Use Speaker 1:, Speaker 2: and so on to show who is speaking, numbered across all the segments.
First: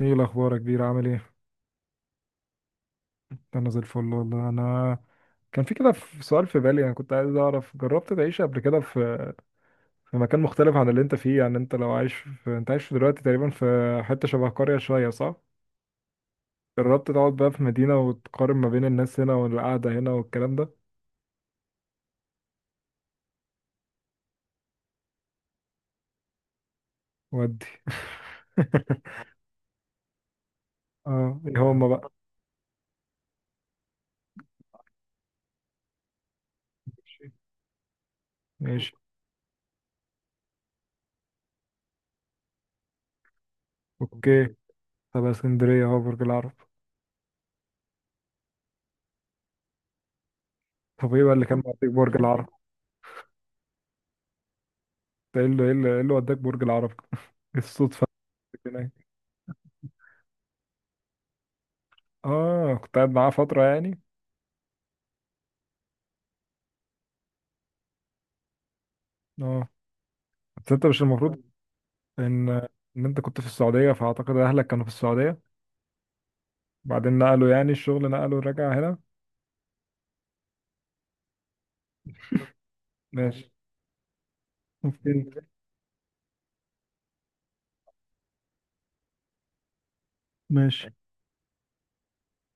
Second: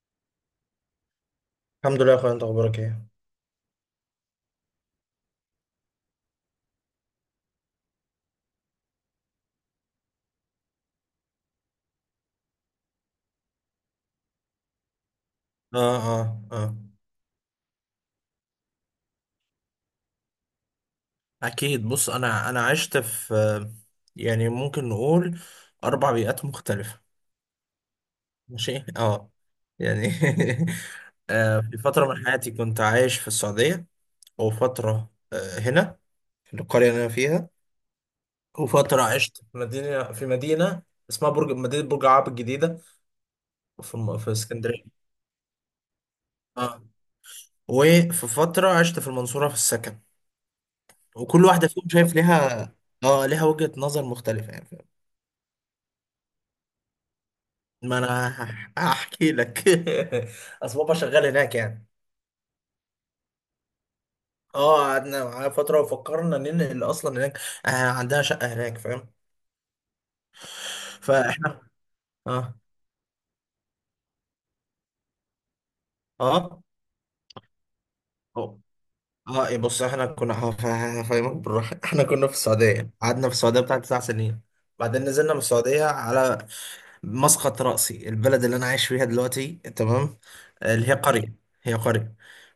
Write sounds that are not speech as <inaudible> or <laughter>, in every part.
Speaker 1: ايه الاخبار يا كبير، عامل ايه؟
Speaker 2: الحمد لله يا اخويا، انت اخبارك ايه؟
Speaker 1: انا زي الفل والله. انا كان في كده، في سؤال في بالي، انا كنت عايز اعرف، جربت تعيش قبل كده في مكان مختلف عن اللي انت فيه؟ يعني انت لو عايش انت عايش دلوقتي تقريبا في حتة شبه قرية شوية، صح؟
Speaker 2: اه، اه، اه.
Speaker 1: جربت تقعد بقى في مدينة وتقارن ما بين الناس هنا والقعدة هنا والكلام ده؟
Speaker 2: اكيد. بص، انا عشت في يعني ممكن نقول اربع بيئات مختلفه.
Speaker 1: ودي؟
Speaker 2: ماشي،
Speaker 1: <laughs>
Speaker 2: اه. يعني <laughs>
Speaker 1: اه، ايه
Speaker 2: في
Speaker 1: هما بقى؟
Speaker 2: فتره من حياتي كنت عايش في السعوديه، وفتره هنا في القريه اللي انا فيها،
Speaker 1: ماشي.
Speaker 2: وفتره عشت في مدينه اسمها مدينه برج العرب الجديده، في
Speaker 1: اوكي.
Speaker 2: اسكندريه.
Speaker 1: طب اسكندرية اهو برج العرب.
Speaker 2: اه. وفي فتره عشت في المنصوره في السكن.
Speaker 1: طب ايه بقى
Speaker 2: وكل
Speaker 1: اللي كان
Speaker 2: واحدة فيهم
Speaker 1: معطيك
Speaker 2: شايف
Speaker 1: برج العرب؟
Speaker 2: ليها، اه ليها وجهة نظر مختلفة، يعني فاهم؟
Speaker 1: إيه اللي وداك برج العرب؟ <laughs>
Speaker 2: ما
Speaker 1: الصدفة.
Speaker 2: انا <laughs> هحكي لك. <laughs> اصل بابا شغال هناك يعني.
Speaker 1: اه، كنت قاعد معاه فترة يعني.
Speaker 2: اه، قعدنا معاه فترة وفكرنا ننقل اصلا هناك. آه، عندها شقة هناك، فاهم؟
Speaker 1: اه. بس انت مش المفروض
Speaker 2: فاحنا،
Speaker 1: ان
Speaker 2: اه،
Speaker 1: ان انت كنت في السعودية؟ فاعتقد اهلك كانوا في السعودية،
Speaker 2: اه،
Speaker 1: بعدين نقلوا، يعني الشغل نقلوا،
Speaker 2: اه،
Speaker 1: رجع هنا.
Speaker 2: إيه، بص، احنا كنا هفهمك بالراحة. <laughs> احنا كنا في السعودية يعني. قعدنا في
Speaker 1: ماشي.
Speaker 2: السعودية بتاع 9 سنين. بعدين
Speaker 1: اوكي.
Speaker 2: نزلنا من السعودية على مسقط رأسي، البلد اللي أنا عايش فيها دلوقتي، تمام؟
Speaker 1: ماشي.
Speaker 2: اللي هي قرية، هي قرية.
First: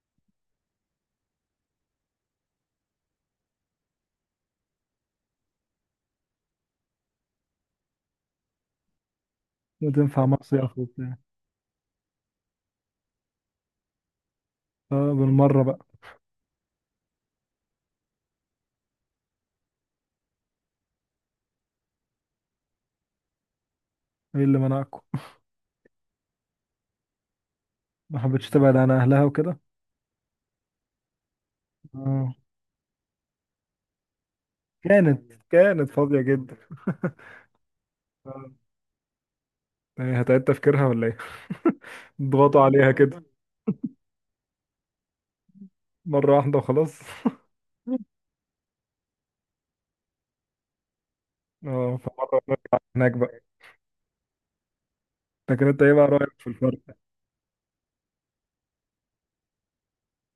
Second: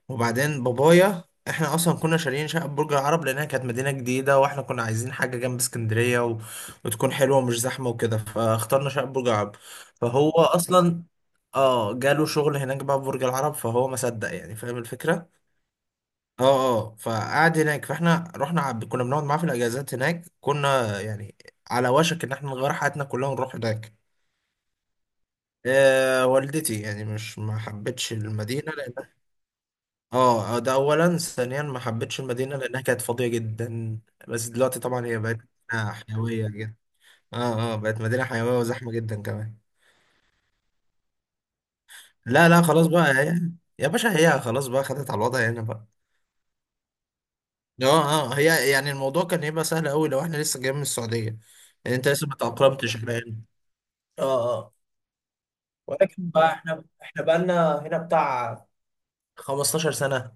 Speaker 2: وبعدين بابايا، احنا اصلا كنا شاريين شقه برج العرب، لانها كانت مدينه جديده واحنا كنا عايزين حاجه جنب اسكندريه و... وتكون حلوه ومش زحمه وكده، فاخترنا شقه برج العرب.
Speaker 1: وتنفع
Speaker 2: فهو
Speaker 1: مصيف
Speaker 2: اصلا
Speaker 1: وبتاع.
Speaker 2: اه، جاله شغل هناك بقى في برج العرب، فهو ما صدق يعني، فاهم
Speaker 1: اه
Speaker 2: الفكره؟
Speaker 1: بالمرة بقى.
Speaker 2: اه، اه. فقعد هناك، كنا بنقعد معاه في الاجازات هناك، كنا يعني على وشك ان احنا نغير حياتنا كلها ونروح هناك.
Speaker 1: ايه اللي منعكم؟
Speaker 2: والدتي يعني مش ما حبتش
Speaker 1: ما حبيتش
Speaker 2: المدينة
Speaker 1: تبعد عن
Speaker 2: لأن،
Speaker 1: اهلها وكده.
Speaker 2: اه، ده أولا. ثانيا، ما حبتش
Speaker 1: اه.
Speaker 2: المدينة لأنها كانت فاضية جدا. بس دلوقتي طبعا هي
Speaker 1: كانت
Speaker 2: بقت
Speaker 1: كانت
Speaker 2: مدينة
Speaker 1: فاضية
Speaker 2: حيوية
Speaker 1: جدا.
Speaker 2: جدا. اه، اه، بقت مدينة
Speaker 1: آه.
Speaker 2: حيوية وزحمة جدا كمان.
Speaker 1: إيه، هتعيد تفكيرها ولا ايه؟ <laughs>
Speaker 2: لا،
Speaker 1: ضغطوا
Speaker 2: لا، خلاص
Speaker 1: عليها
Speaker 2: بقى
Speaker 1: كده
Speaker 2: هي. يا باشا، هي خلاص بقى خدت على الوضع هنا بقى.
Speaker 1: مرة واحدة وخلاص. <laughs>
Speaker 2: اه، اه، هي يعني الموضوع كان هيبقى سهل أوي لو احنا لسه جايين من السعودية،
Speaker 1: اه
Speaker 2: يعني انت لسه ما
Speaker 1: فمرة
Speaker 2: تأقلمتش
Speaker 1: هناك
Speaker 2: على هنا.
Speaker 1: بقى.
Speaker 2: اه، اه.
Speaker 1: لكن انت ايه بقى رأيك
Speaker 2: ولكن
Speaker 1: في
Speaker 2: بقى
Speaker 1: الفرق؟
Speaker 2: احنا بقالنا هنا بتاع 15 سنة.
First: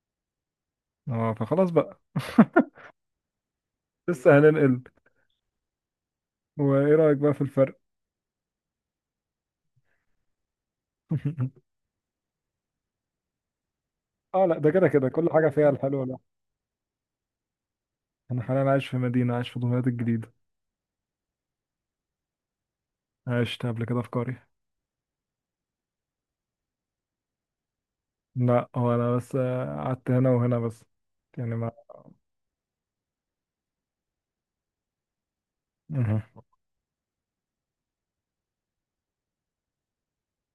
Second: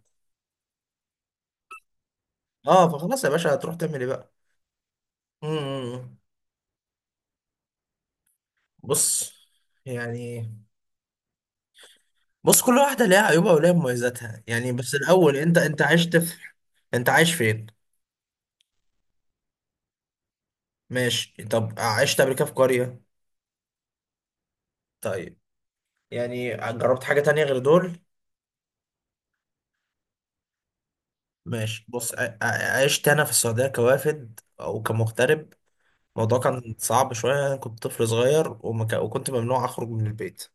Speaker 1: اه فخلاص بقى. <laughs>
Speaker 2: اه، فخلاص يا باشا، هتروح تعمل ايه بقى؟
Speaker 1: لسه هننقل.
Speaker 2: مم.
Speaker 1: وايه رايك بقى في الفرق؟
Speaker 2: بص يعني
Speaker 1: <laughs>
Speaker 2: بص كل واحدة ليها عيوبها وليها مميزاتها،
Speaker 1: اه لا، ده
Speaker 2: يعني
Speaker 1: كده
Speaker 2: بس
Speaker 1: كده كل
Speaker 2: الأول
Speaker 1: حاجه
Speaker 2: أنت
Speaker 1: فيها
Speaker 2: أنت
Speaker 1: الحلوه،
Speaker 2: عشت
Speaker 1: لا.
Speaker 2: في، أنت عايش فين؟
Speaker 1: انا حاليا عايش في مدينه، عايش في دمياط الجديده.
Speaker 2: ماشي. طب عشت قبل كده في قرية؟
Speaker 1: عشت قبل كده في قريه.
Speaker 2: طيب. يعني جربت حاجة تانية غير دول؟
Speaker 1: لا هو انا بس قعدت هنا وهنا بس، يعني ما.
Speaker 2: ماشي. بص، عشت أنا في السعودية كوافد أو كمغترب.
Speaker 1: مه.
Speaker 2: الموضوع كان صعب شوية، أنا كنت طفل صغير وكنت ممنوع أخرج من البيت.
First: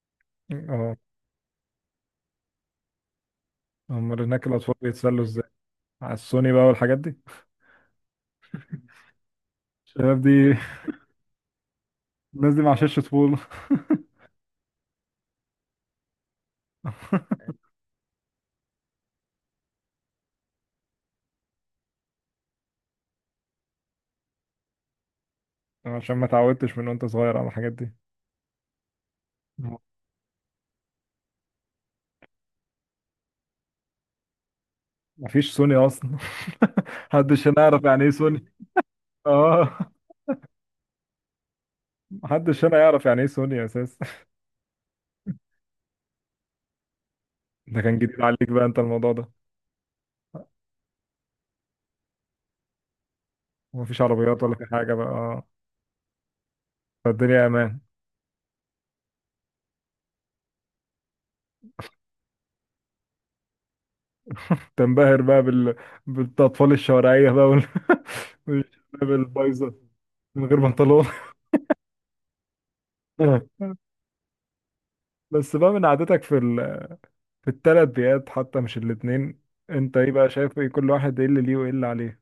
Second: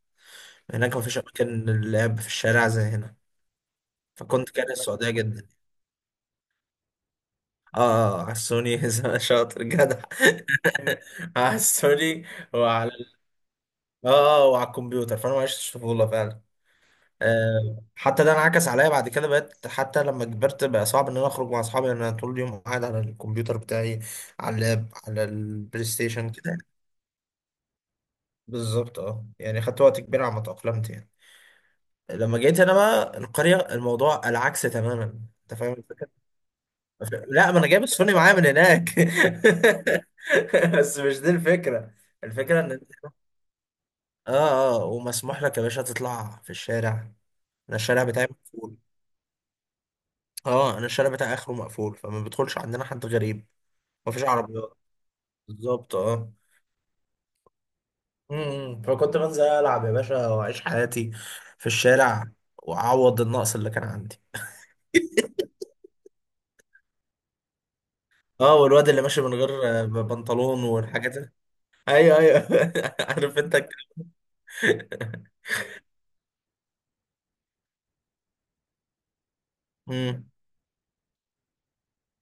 Speaker 1: اه،
Speaker 2: هناك مفيش أماكن للعب في الشارع زي هنا.
Speaker 1: امال هناك
Speaker 2: فكنت كاره
Speaker 1: الاطفال
Speaker 2: السعودية
Speaker 1: بيتسلوا ازاي؟
Speaker 2: جدا.
Speaker 1: على السوني بقى والحاجات دي.
Speaker 2: اه، على السوني <laughs> شاطر جدع.
Speaker 1: الشباب دي،
Speaker 2: <laughs> على السوني.
Speaker 1: الناس دي ما
Speaker 2: وعلى
Speaker 1: عاشتش طفوله.
Speaker 2: اه وعلى الكمبيوتر، فانا ما عشتش طفوله فعلا.
Speaker 1: <laughs>
Speaker 2: حتى ده انعكس عليا بعد كده، بقيت حتى لما كبرت بقى صعب ان انا اخرج مع اصحابي، لان انا طول اليوم قاعد على الكمبيوتر بتاعي، على اللاب، على البلاي
Speaker 1: عشان ما
Speaker 2: ستيشن كده.
Speaker 1: اتعودتش من وانت صغير على الحاجات دي.
Speaker 2: بالظبط، اه. يعني خدت وقت كبير على ما تأقلمت يعني. لما جيت انا بقى القريه، الموضوع العكس تماما،
Speaker 1: مفيش
Speaker 2: انت فاهم
Speaker 1: سوني اصلا.
Speaker 2: الفكره؟
Speaker 1: <laughs> محدش
Speaker 2: لا،
Speaker 1: هنا
Speaker 2: ما انا
Speaker 1: يعرف
Speaker 2: جايب
Speaker 1: يعني ايه
Speaker 2: السوني معايا
Speaker 1: سوني.
Speaker 2: من هناك.
Speaker 1: اه.
Speaker 2: <laughs> بس مش دي الفكره. الفكره
Speaker 1: محدش هنا
Speaker 2: ان،
Speaker 1: يعرف يعني ايه سوني اساسا.
Speaker 2: اه، اه، ومسموح لك يا باشا تطلع في الشارع. انا
Speaker 1: ده كان
Speaker 2: الشارع
Speaker 1: جديد
Speaker 2: بتاعي
Speaker 1: عليك بقى
Speaker 2: مقفول.
Speaker 1: انت الموضوع ده.
Speaker 2: اه، انا الشارع بتاعي اخره مقفول، فما بيدخلش عندنا حد غريب.
Speaker 1: مفيش
Speaker 2: مفيش
Speaker 1: عربيات ولا في
Speaker 2: عربيات.
Speaker 1: حاجة بقى، اه.
Speaker 2: بالظبط، اه.
Speaker 1: فالدنيا امان.
Speaker 2: فكنت بنزل العب يا باشا واعيش حياتي في الشارع، واعوض النقص اللي كان عندي.
Speaker 1: تنبهر بقى بال... بالاطفال الشوارعية بقى وال...
Speaker 2: اه،
Speaker 1: <laughs>
Speaker 2: والواد اللي
Speaker 1: والشباب
Speaker 2: ماشي من غير
Speaker 1: البايظة. من غير
Speaker 2: بنطلون
Speaker 1: بنطلون.
Speaker 2: والحاجات دي. ايوه، ايوه. <laughs> عارف انت.
Speaker 1: <laughs> بس بقى من عادتك في ال... في الثلاث بيئات حتى، مش الاتنين، انت ايه بقى
Speaker 2: امم
Speaker 1: شايف؟ ايه كل واحد، ايه اللي ليه وايه اللي عليه؟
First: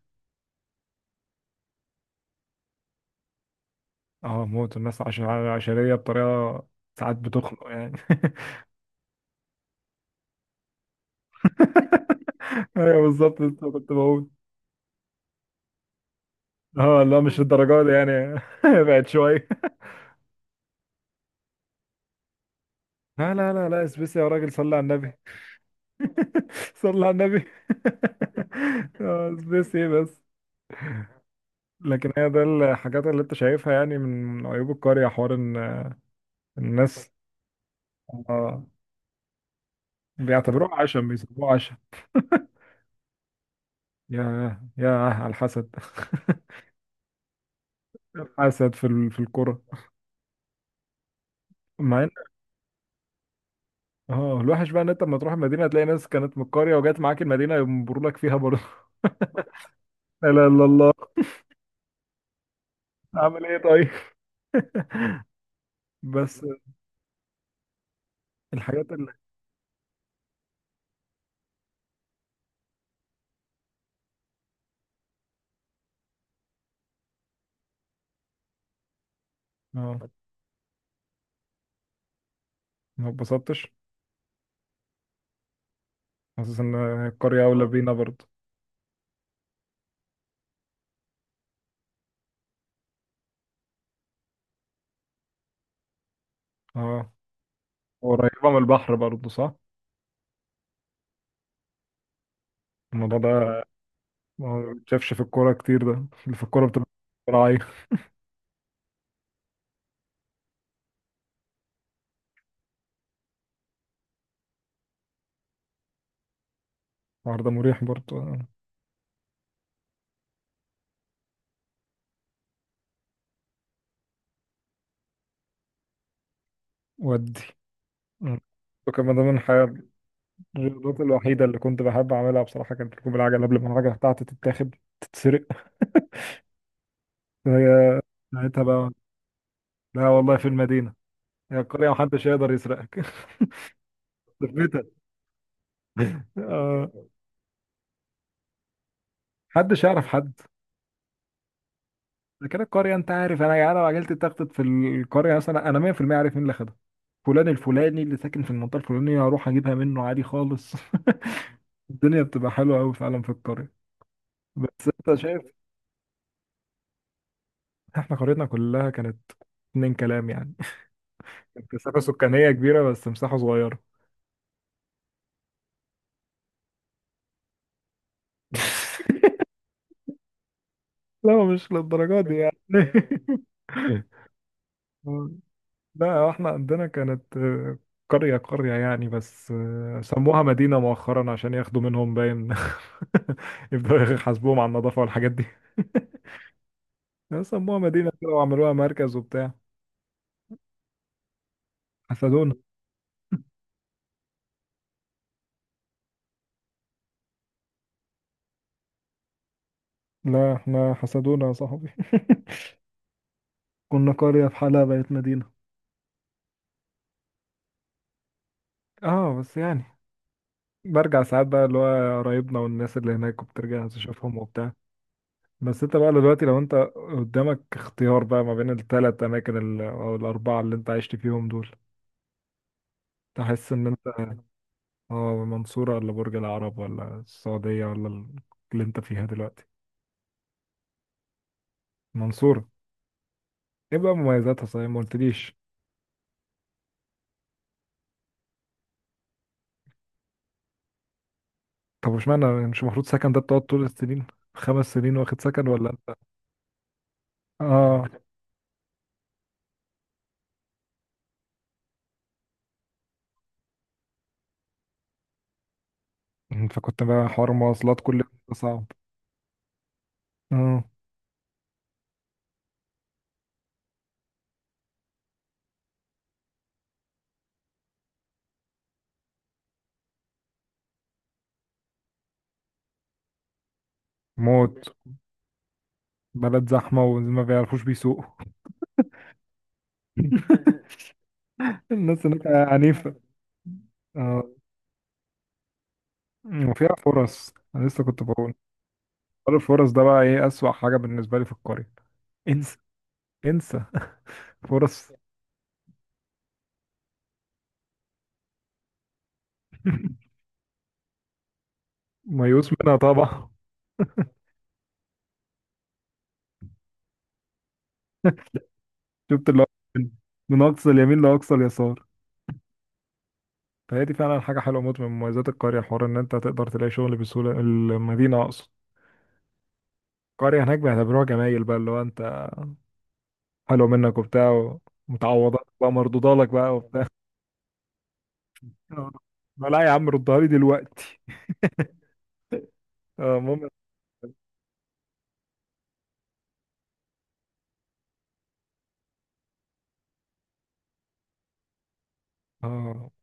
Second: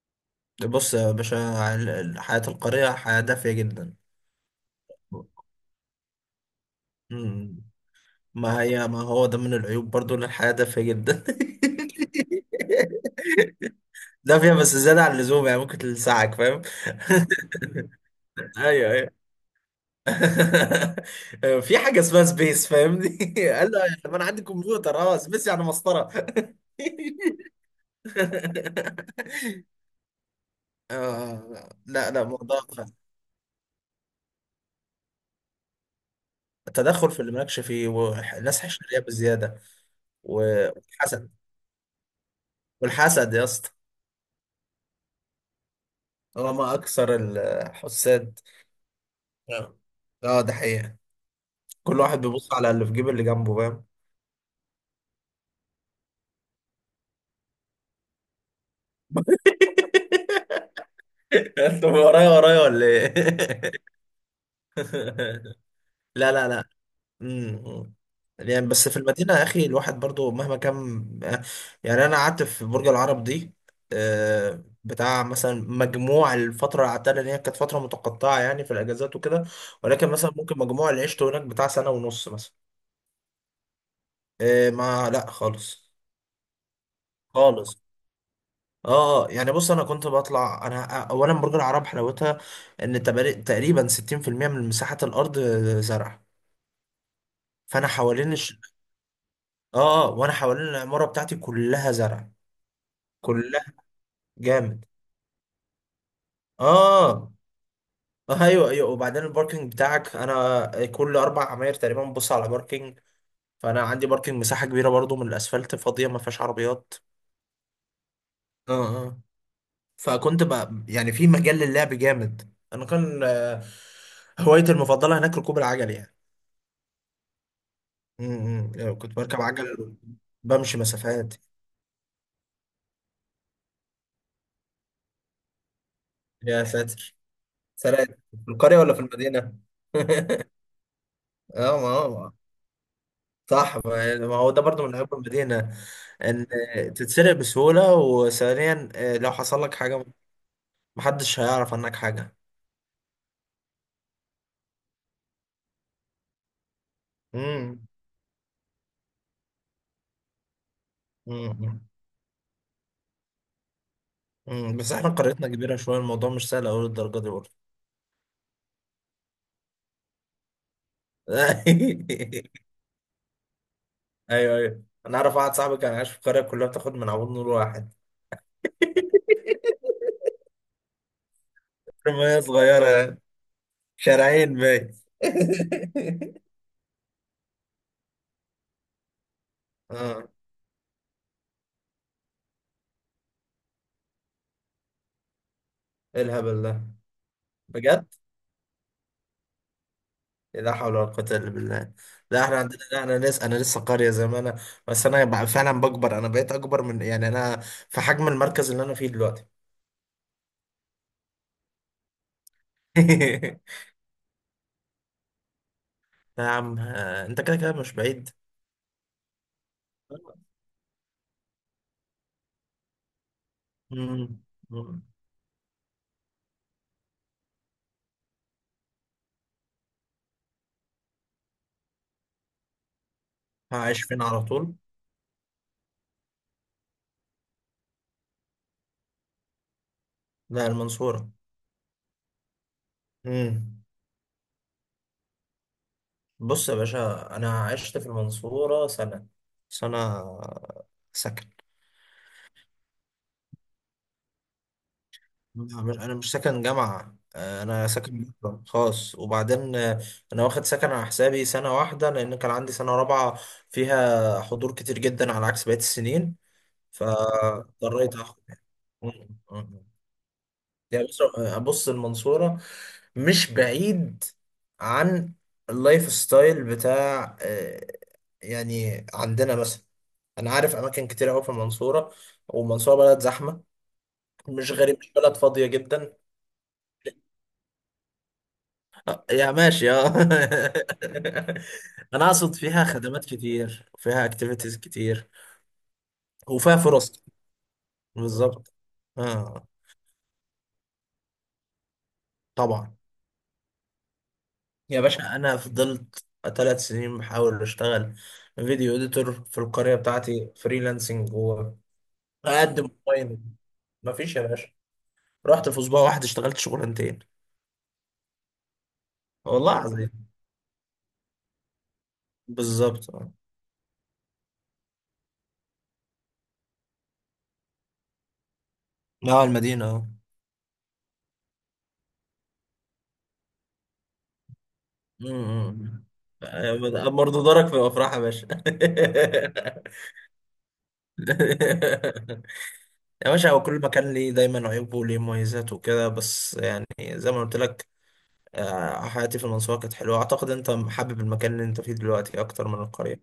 Speaker 2: بص يا باشا، حياة القرية حياة دافية جدا.
Speaker 1: اه، موت الناس عش... عشرية بطريقة ساعات
Speaker 2: مم.
Speaker 1: بتخنق يعني. <laughs>
Speaker 2: ما هو ده من العيوب برضو، ان الحياة دافية جدا.
Speaker 1: ايوه بالظبط، لسه كنت
Speaker 2: <laughs>
Speaker 1: بقول.
Speaker 2: دافية بس زيادة عن اللزوم، يعني ممكن تلسعك، فاهم؟
Speaker 1: اه لا مش الدرجات دي يعني،
Speaker 2: <laughs>
Speaker 1: <laughs>
Speaker 2: ايوه،
Speaker 1: بعد
Speaker 2: ايوه.
Speaker 1: شوية.
Speaker 2: <laughs> في حاجة اسمها سبيس، فاهمني؟
Speaker 1: لا لا
Speaker 2: <laughs>
Speaker 1: لا
Speaker 2: قال له
Speaker 1: لا
Speaker 2: طب
Speaker 1: اسبسي
Speaker 2: انا
Speaker 1: يا
Speaker 2: عندي
Speaker 1: راجل، صلي على
Speaker 2: كمبيوتر،
Speaker 1: النبي.
Speaker 2: اه سبيس يعني مسطرة. <laughs>
Speaker 1: <laughs> صلى على النبي. <laughs> آه، بس ايه بس.
Speaker 2: لا،
Speaker 1: لكن
Speaker 2: لا،
Speaker 1: هي ده
Speaker 2: موضوع
Speaker 1: الحاجات اللي انت شايفها يعني من عيوب القرية، حوار ان الناس.
Speaker 2: التدخل في اللي مالكش فيه، والناس
Speaker 1: اه،
Speaker 2: حشرية بزيادة.
Speaker 1: بيعتبروها عشم،
Speaker 2: والحسد.
Speaker 1: بيسموها عشم.
Speaker 2: والحسد يا اسطى.
Speaker 1: يا، يا على الحسد.
Speaker 2: هو ما اكثر
Speaker 1: <laughs>
Speaker 2: الحساد.
Speaker 1: حسد في ال- في الكرة.
Speaker 2: اه، ده حقيقة. كل
Speaker 1: مع ان،
Speaker 2: واحد بيبص على اللي في جيب اللي جنبه، فاهم؟
Speaker 1: اه، الوحش بقى ان انت لما تروح المدينة هتلاقي ناس كانت من القرية وجات معاك المدينة ينبروا لك فيها برضه. <laughs> لا
Speaker 2: <laughs>
Speaker 1: اله الا الله.
Speaker 2: انت ورايا ورايا ولا
Speaker 1: عامل ايه
Speaker 2: ايه؟
Speaker 1: طيب. <laughs>
Speaker 2: <laughs> لا،
Speaker 1: بس
Speaker 2: لا، لا. امم يعني بس
Speaker 1: الحاجات
Speaker 2: في
Speaker 1: اللي.
Speaker 2: المدينة يا أخي، الواحد برضو مهما كان، يعني أنا قعدت في برج العرب دي بتاع مثلا، مجموع الفترة اللي قعدتها، لأن هي كانت فترة متقطعة يعني، في الأجازات وكده،
Speaker 1: اه،
Speaker 2: ولكن مثلا ممكن مجموع اللي عشته هناك بتاع سنة ونص مثلا.
Speaker 1: ما اتبسطتش.
Speaker 2: ما لا خالص.
Speaker 1: حاسس ان القرية اولى
Speaker 2: خالص.
Speaker 1: بينا برضه.
Speaker 2: اه، يعني بص، انا كنت بطلع، انا اولا برج العرب حلاوتها ان تقريبا 60% من مساحة الارض زرع.
Speaker 1: اه،
Speaker 2: فانا حوالين
Speaker 1: قريبة من
Speaker 2: الش...
Speaker 1: البحر برضه صح؟
Speaker 2: اه، وانا حوالين العمارة بتاعتي كلها زرع،
Speaker 1: الموضوع ده
Speaker 2: كلها.
Speaker 1: ما
Speaker 2: جامد.
Speaker 1: بتشافش في الكورة كتير، ده اللي في الكورة بتبقى
Speaker 2: اه،
Speaker 1: راعي.
Speaker 2: ايوه، ايوه. وبعدين الباركينج بتاعك، انا كل اربع عماير تقريبا ببص على باركينج، فانا عندي باركينج مساحة كبيرة برضو من الاسفلت فاضية ما فيهاش عربيات.
Speaker 1: الحوار ده مريح برضه.
Speaker 2: اه، اه. فكنت بقى يعني في مجال للعب جامد، انا كان هوايتي المفضلة هناك ركوب العجل يعني.
Speaker 1: ودي. وكان
Speaker 2: كنت
Speaker 1: ده من
Speaker 2: بركب
Speaker 1: حاجة.
Speaker 2: عجل، بمشي
Speaker 1: الرياضات
Speaker 2: مسافات.
Speaker 1: الوحيدة اللي كنت بحب أعملها بصراحة كانت ركوب العجل، قبل ما العجلة بتاعتي تتاخد، تتسرق. <laughs>
Speaker 2: يا ساتر،
Speaker 1: هي
Speaker 2: سرقت. في
Speaker 1: ساعتها
Speaker 2: القرية
Speaker 1: بقى.
Speaker 2: ولا في المدينة؟
Speaker 1: لا والله، في
Speaker 2: <laughs>
Speaker 1: المدينة. هي
Speaker 2: اه، ما
Speaker 1: القرية محدش
Speaker 2: هو
Speaker 1: يقدر يسرقك. <laughs>
Speaker 2: صح. ما هو ده
Speaker 1: ثبتها.
Speaker 2: برضو من عيوب المدينة، ان
Speaker 1: آه،
Speaker 2: تتسرق بسهولة. وثانيا لو حصل لك
Speaker 1: محدش
Speaker 2: حاجة،
Speaker 1: يعرف حد.
Speaker 2: محدش هيعرف عنك حاجة.
Speaker 1: ده كده القرية انت عارف، انا يعني لو عجلت تخطط في القرية مثلا، انا 100% عارف مين اللي خدها. فلان
Speaker 2: امم
Speaker 1: الفلاني اللي ساكن في المنطقة الفلانية، هروح اجيبها منه عادي خالص.
Speaker 2: امم
Speaker 1: <laughs> الدنيا بتبقى حلوة قوي فعلا في القرية. بس
Speaker 2: بس احنا
Speaker 1: انت شايف،
Speaker 2: قريتنا كبيرة شوية، الموضوع مش سهل اوي للدرجة دي برضه.
Speaker 1: احنا قريتنا كلها كانت اتنين كلام يعني. <laughs> كانت مسافة
Speaker 2: <laughs>
Speaker 1: سكانية كبيرة بس مساحة صغيرة.
Speaker 2: ايوه، ايوه، انا اعرف واحد صاحبي كان عايش في القرية كلها بتاخد من عمود نور واحد. <laughs>
Speaker 1: <laughs> لا مش للدرجة دي
Speaker 2: رمية
Speaker 1: يعني
Speaker 2: صغيرة يعني. شارعين باين.
Speaker 1: <laughs> <laughs>
Speaker 2: <laughs>
Speaker 1: لا هو احنا عندنا كانت آه، قرية قرية يعني، بس آه،
Speaker 2: اه،
Speaker 1: سموها مدينة مؤخرا عشان ياخدوا منهم باين. <laughs> يبدأوا يحاسبوهم على النظافة والحاجات دي.
Speaker 2: ايه الهبل ده؟
Speaker 1: <laughs> لا، سموها
Speaker 2: بجد؟
Speaker 1: مدينة كده وعملوها مركز وبتاع.
Speaker 2: إيه، لا حول ولا قوة الا بالله. لا
Speaker 1: حسدونا.
Speaker 2: احنا عندنا، لا، انا لسه قرية زي ما انا، بس انا بقى فعلا بكبر، انا بقيت اكبر من، يعني انا في حجم المركز اللي انا فيه دلوقتي.
Speaker 1: لا احنا حسدونا يا صاحبي.
Speaker 2: <laughs>
Speaker 1: <laughs> كنا قرية في حالها بقت مدينة.
Speaker 2: يا عم انت كده كده مش بعيد.
Speaker 1: اه بس يعني برجع ساعات بقى، اللي هو قرايبنا والناس اللي هناك وبترجع تشوفهم
Speaker 2: مم.
Speaker 1: وبتاع.
Speaker 2: مم.
Speaker 1: بس انت بقى دلوقتي لو انت قدامك اختيار بقى ما بين الثلاث اماكن ال- او الاربعة اللي انت عشت فيهم دول، تحس ان
Speaker 2: هعيش
Speaker 1: انت،
Speaker 2: فين على طول؟
Speaker 1: اه، منصورة ولا برج العرب ولا السعودية ولا ال- اللي انت فيها دلوقتي؟
Speaker 2: لا، المنصورة.
Speaker 1: منصورة.
Speaker 2: مم.
Speaker 1: ايه بقى مميزاتها صحيح، ما قلتليش.
Speaker 2: بص يا باشا، انا عشت في المنصورة سنة. سنة سكن.
Speaker 1: طب اشمعنى مش المفروض سكن ده بتقعد طول السنين؟ خمس سنين واخد سكن ولا
Speaker 2: أنا
Speaker 1: انت؟
Speaker 2: مش ساكن جامعة، أنا
Speaker 1: اه
Speaker 2: ساكن بره خاص. وبعدين أنا واخد سكن على حسابي سنة واحدة، لأن كان عندي سنة رابعة فيها حضور كتير جدا على عكس بقية السنين،
Speaker 1: فكنت بقى حوار مواصلات كل
Speaker 2: فاضطريت
Speaker 1: يوم،
Speaker 2: آخد.
Speaker 1: ده صعب. اه
Speaker 2: يعني بص المنصورة مش بعيد عن اللايف ستايل بتاع يعني عندنا مثلا، انا عارف اماكن كتير قوي في المنصوره. والمنصوره بلد زحمه، مش
Speaker 1: موت.
Speaker 2: غريب، مش بلد فاضيه جدا.
Speaker 1: بلد زحمة وما بيعرفوش بيسوقوا. <laughs>
Speaker 2: يا ماشي، اه. <laughs>
Speaker 1: الناس
Speaker 2: انا
Speaker 1: هناك
Speaker 2: اقصد فيها
Speaker 1: عنيفة.
Speaker 2: خدمات كتير وفيها
Speaker 1: اه،
Speaker 2: اكتيفيتيز كتير وفيها
Speaker 1: وفيها
Speaker 2: فرص.
Speaker 1: فرص، انا لسه كنت بقول.
Speaker 2: بالظبط،
Speaker 1: حوار
Speaker 2: اه.
Speaker 1: الفرص ده بقى ايه اسوأ حاجة بالنسبة لي في القرية. انسى،
Speaker 2: طبعا.
Speaker 1: انسى
Speaker 2: يا
Speaker 1: فرص.
Speaker 2: باشا انا فضلت 3 سنين بحاول اشتغل فيديو اديتور في القريه
Speaker 1: <laughs>
Speaker 2: بتاعتي فريلانسنج،
Speaker 1: ميؤوس
Speaker 2: واقدم
Speaker 1: منها طبعا.
Speaker 2: اونلاين، مفيش يا باشا. رحت في اسبوع واحد اشتغلت شغلانتين،
Speaker 1: <laughs> شفت اللي هو
Speaker 2: والله
Speaker 1: من
Speaker 2: العظيم.
Speaker 1: من اقصى اليمين لاقصى اليسار.
Speaker 2: بالظبط، اه.
Speaker 1: فهي دي فعلا حاجه حلوه موت من مميزات القريه، حوار ان انت تقدر تلاقي شغل بسهوله. المدينه اقصد.
Speaker 2: اه، المدينه، اه.
Speaker 1: القريه هناك بيعتبروها جمايل بقى، اللي هو انت حلو منك وبتاع،
Speaker 2: م-
Speaker 1: ومتعوضات
Speaker 2: م-
Speaker 1: بقى،
Speaker 2: م.
Speaker 1: مردودة لك بقى وبتاع.
Speaker 2: برضه دارك في الافراح يا باشا.
Speaker 1: <laughs> ما لا يا
Speaker 2: <laughs>
Speaker 1: عم، ردها لي دلوقتي. <laughs>
Speaker 2: <laughs> يا
Speaker 1: آه،
Speaker 2: باشا، هو
Speaker 1: المهم.
Speaker 2: كل مكان ليه دايما عيوبه وليه مميزاته وكده، بس يعني زي ما قلت لك، حياتي في المنصورة كانت حلوة. أعتقد أنت حابب المكان اللي أنت فيه دلوقتي أكتر من
Speaker 1: اه.
Speaker 2: القرية.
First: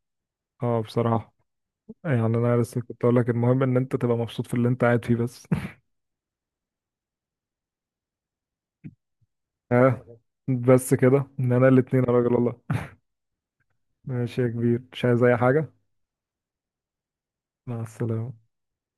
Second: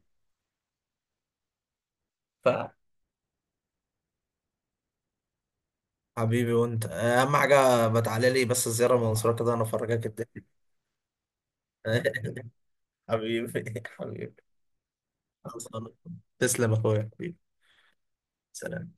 Speaker 1: اه بصراحه، يعني انا لسه كنت اقول لك، المهم ان انت تبقى مبسوط في اللي انت قاعد فيه بس.
Speaker 2: فحبيبي، وأنت أهم حاجة، بتعالى لي بس الزيارة المنصورة كده، أنا
Speaker 1: <laughs> اه
Speaker 2: أفرجك الدنيا.
Speaker 1: بس كده، ان انا الاتنين يا راجل
Speaker 2: <laughs>
Speaker 1: والله.
Speaker 2: حبيبي حبيبي.
Speaker 1: ماشي يا كبير، مش عايز اي حاجه.
Speaker 2: خلصانة. تسلم يا أخويا حبيبي.
Speaker 1: مع السلامه.
Speaker 2: سلام.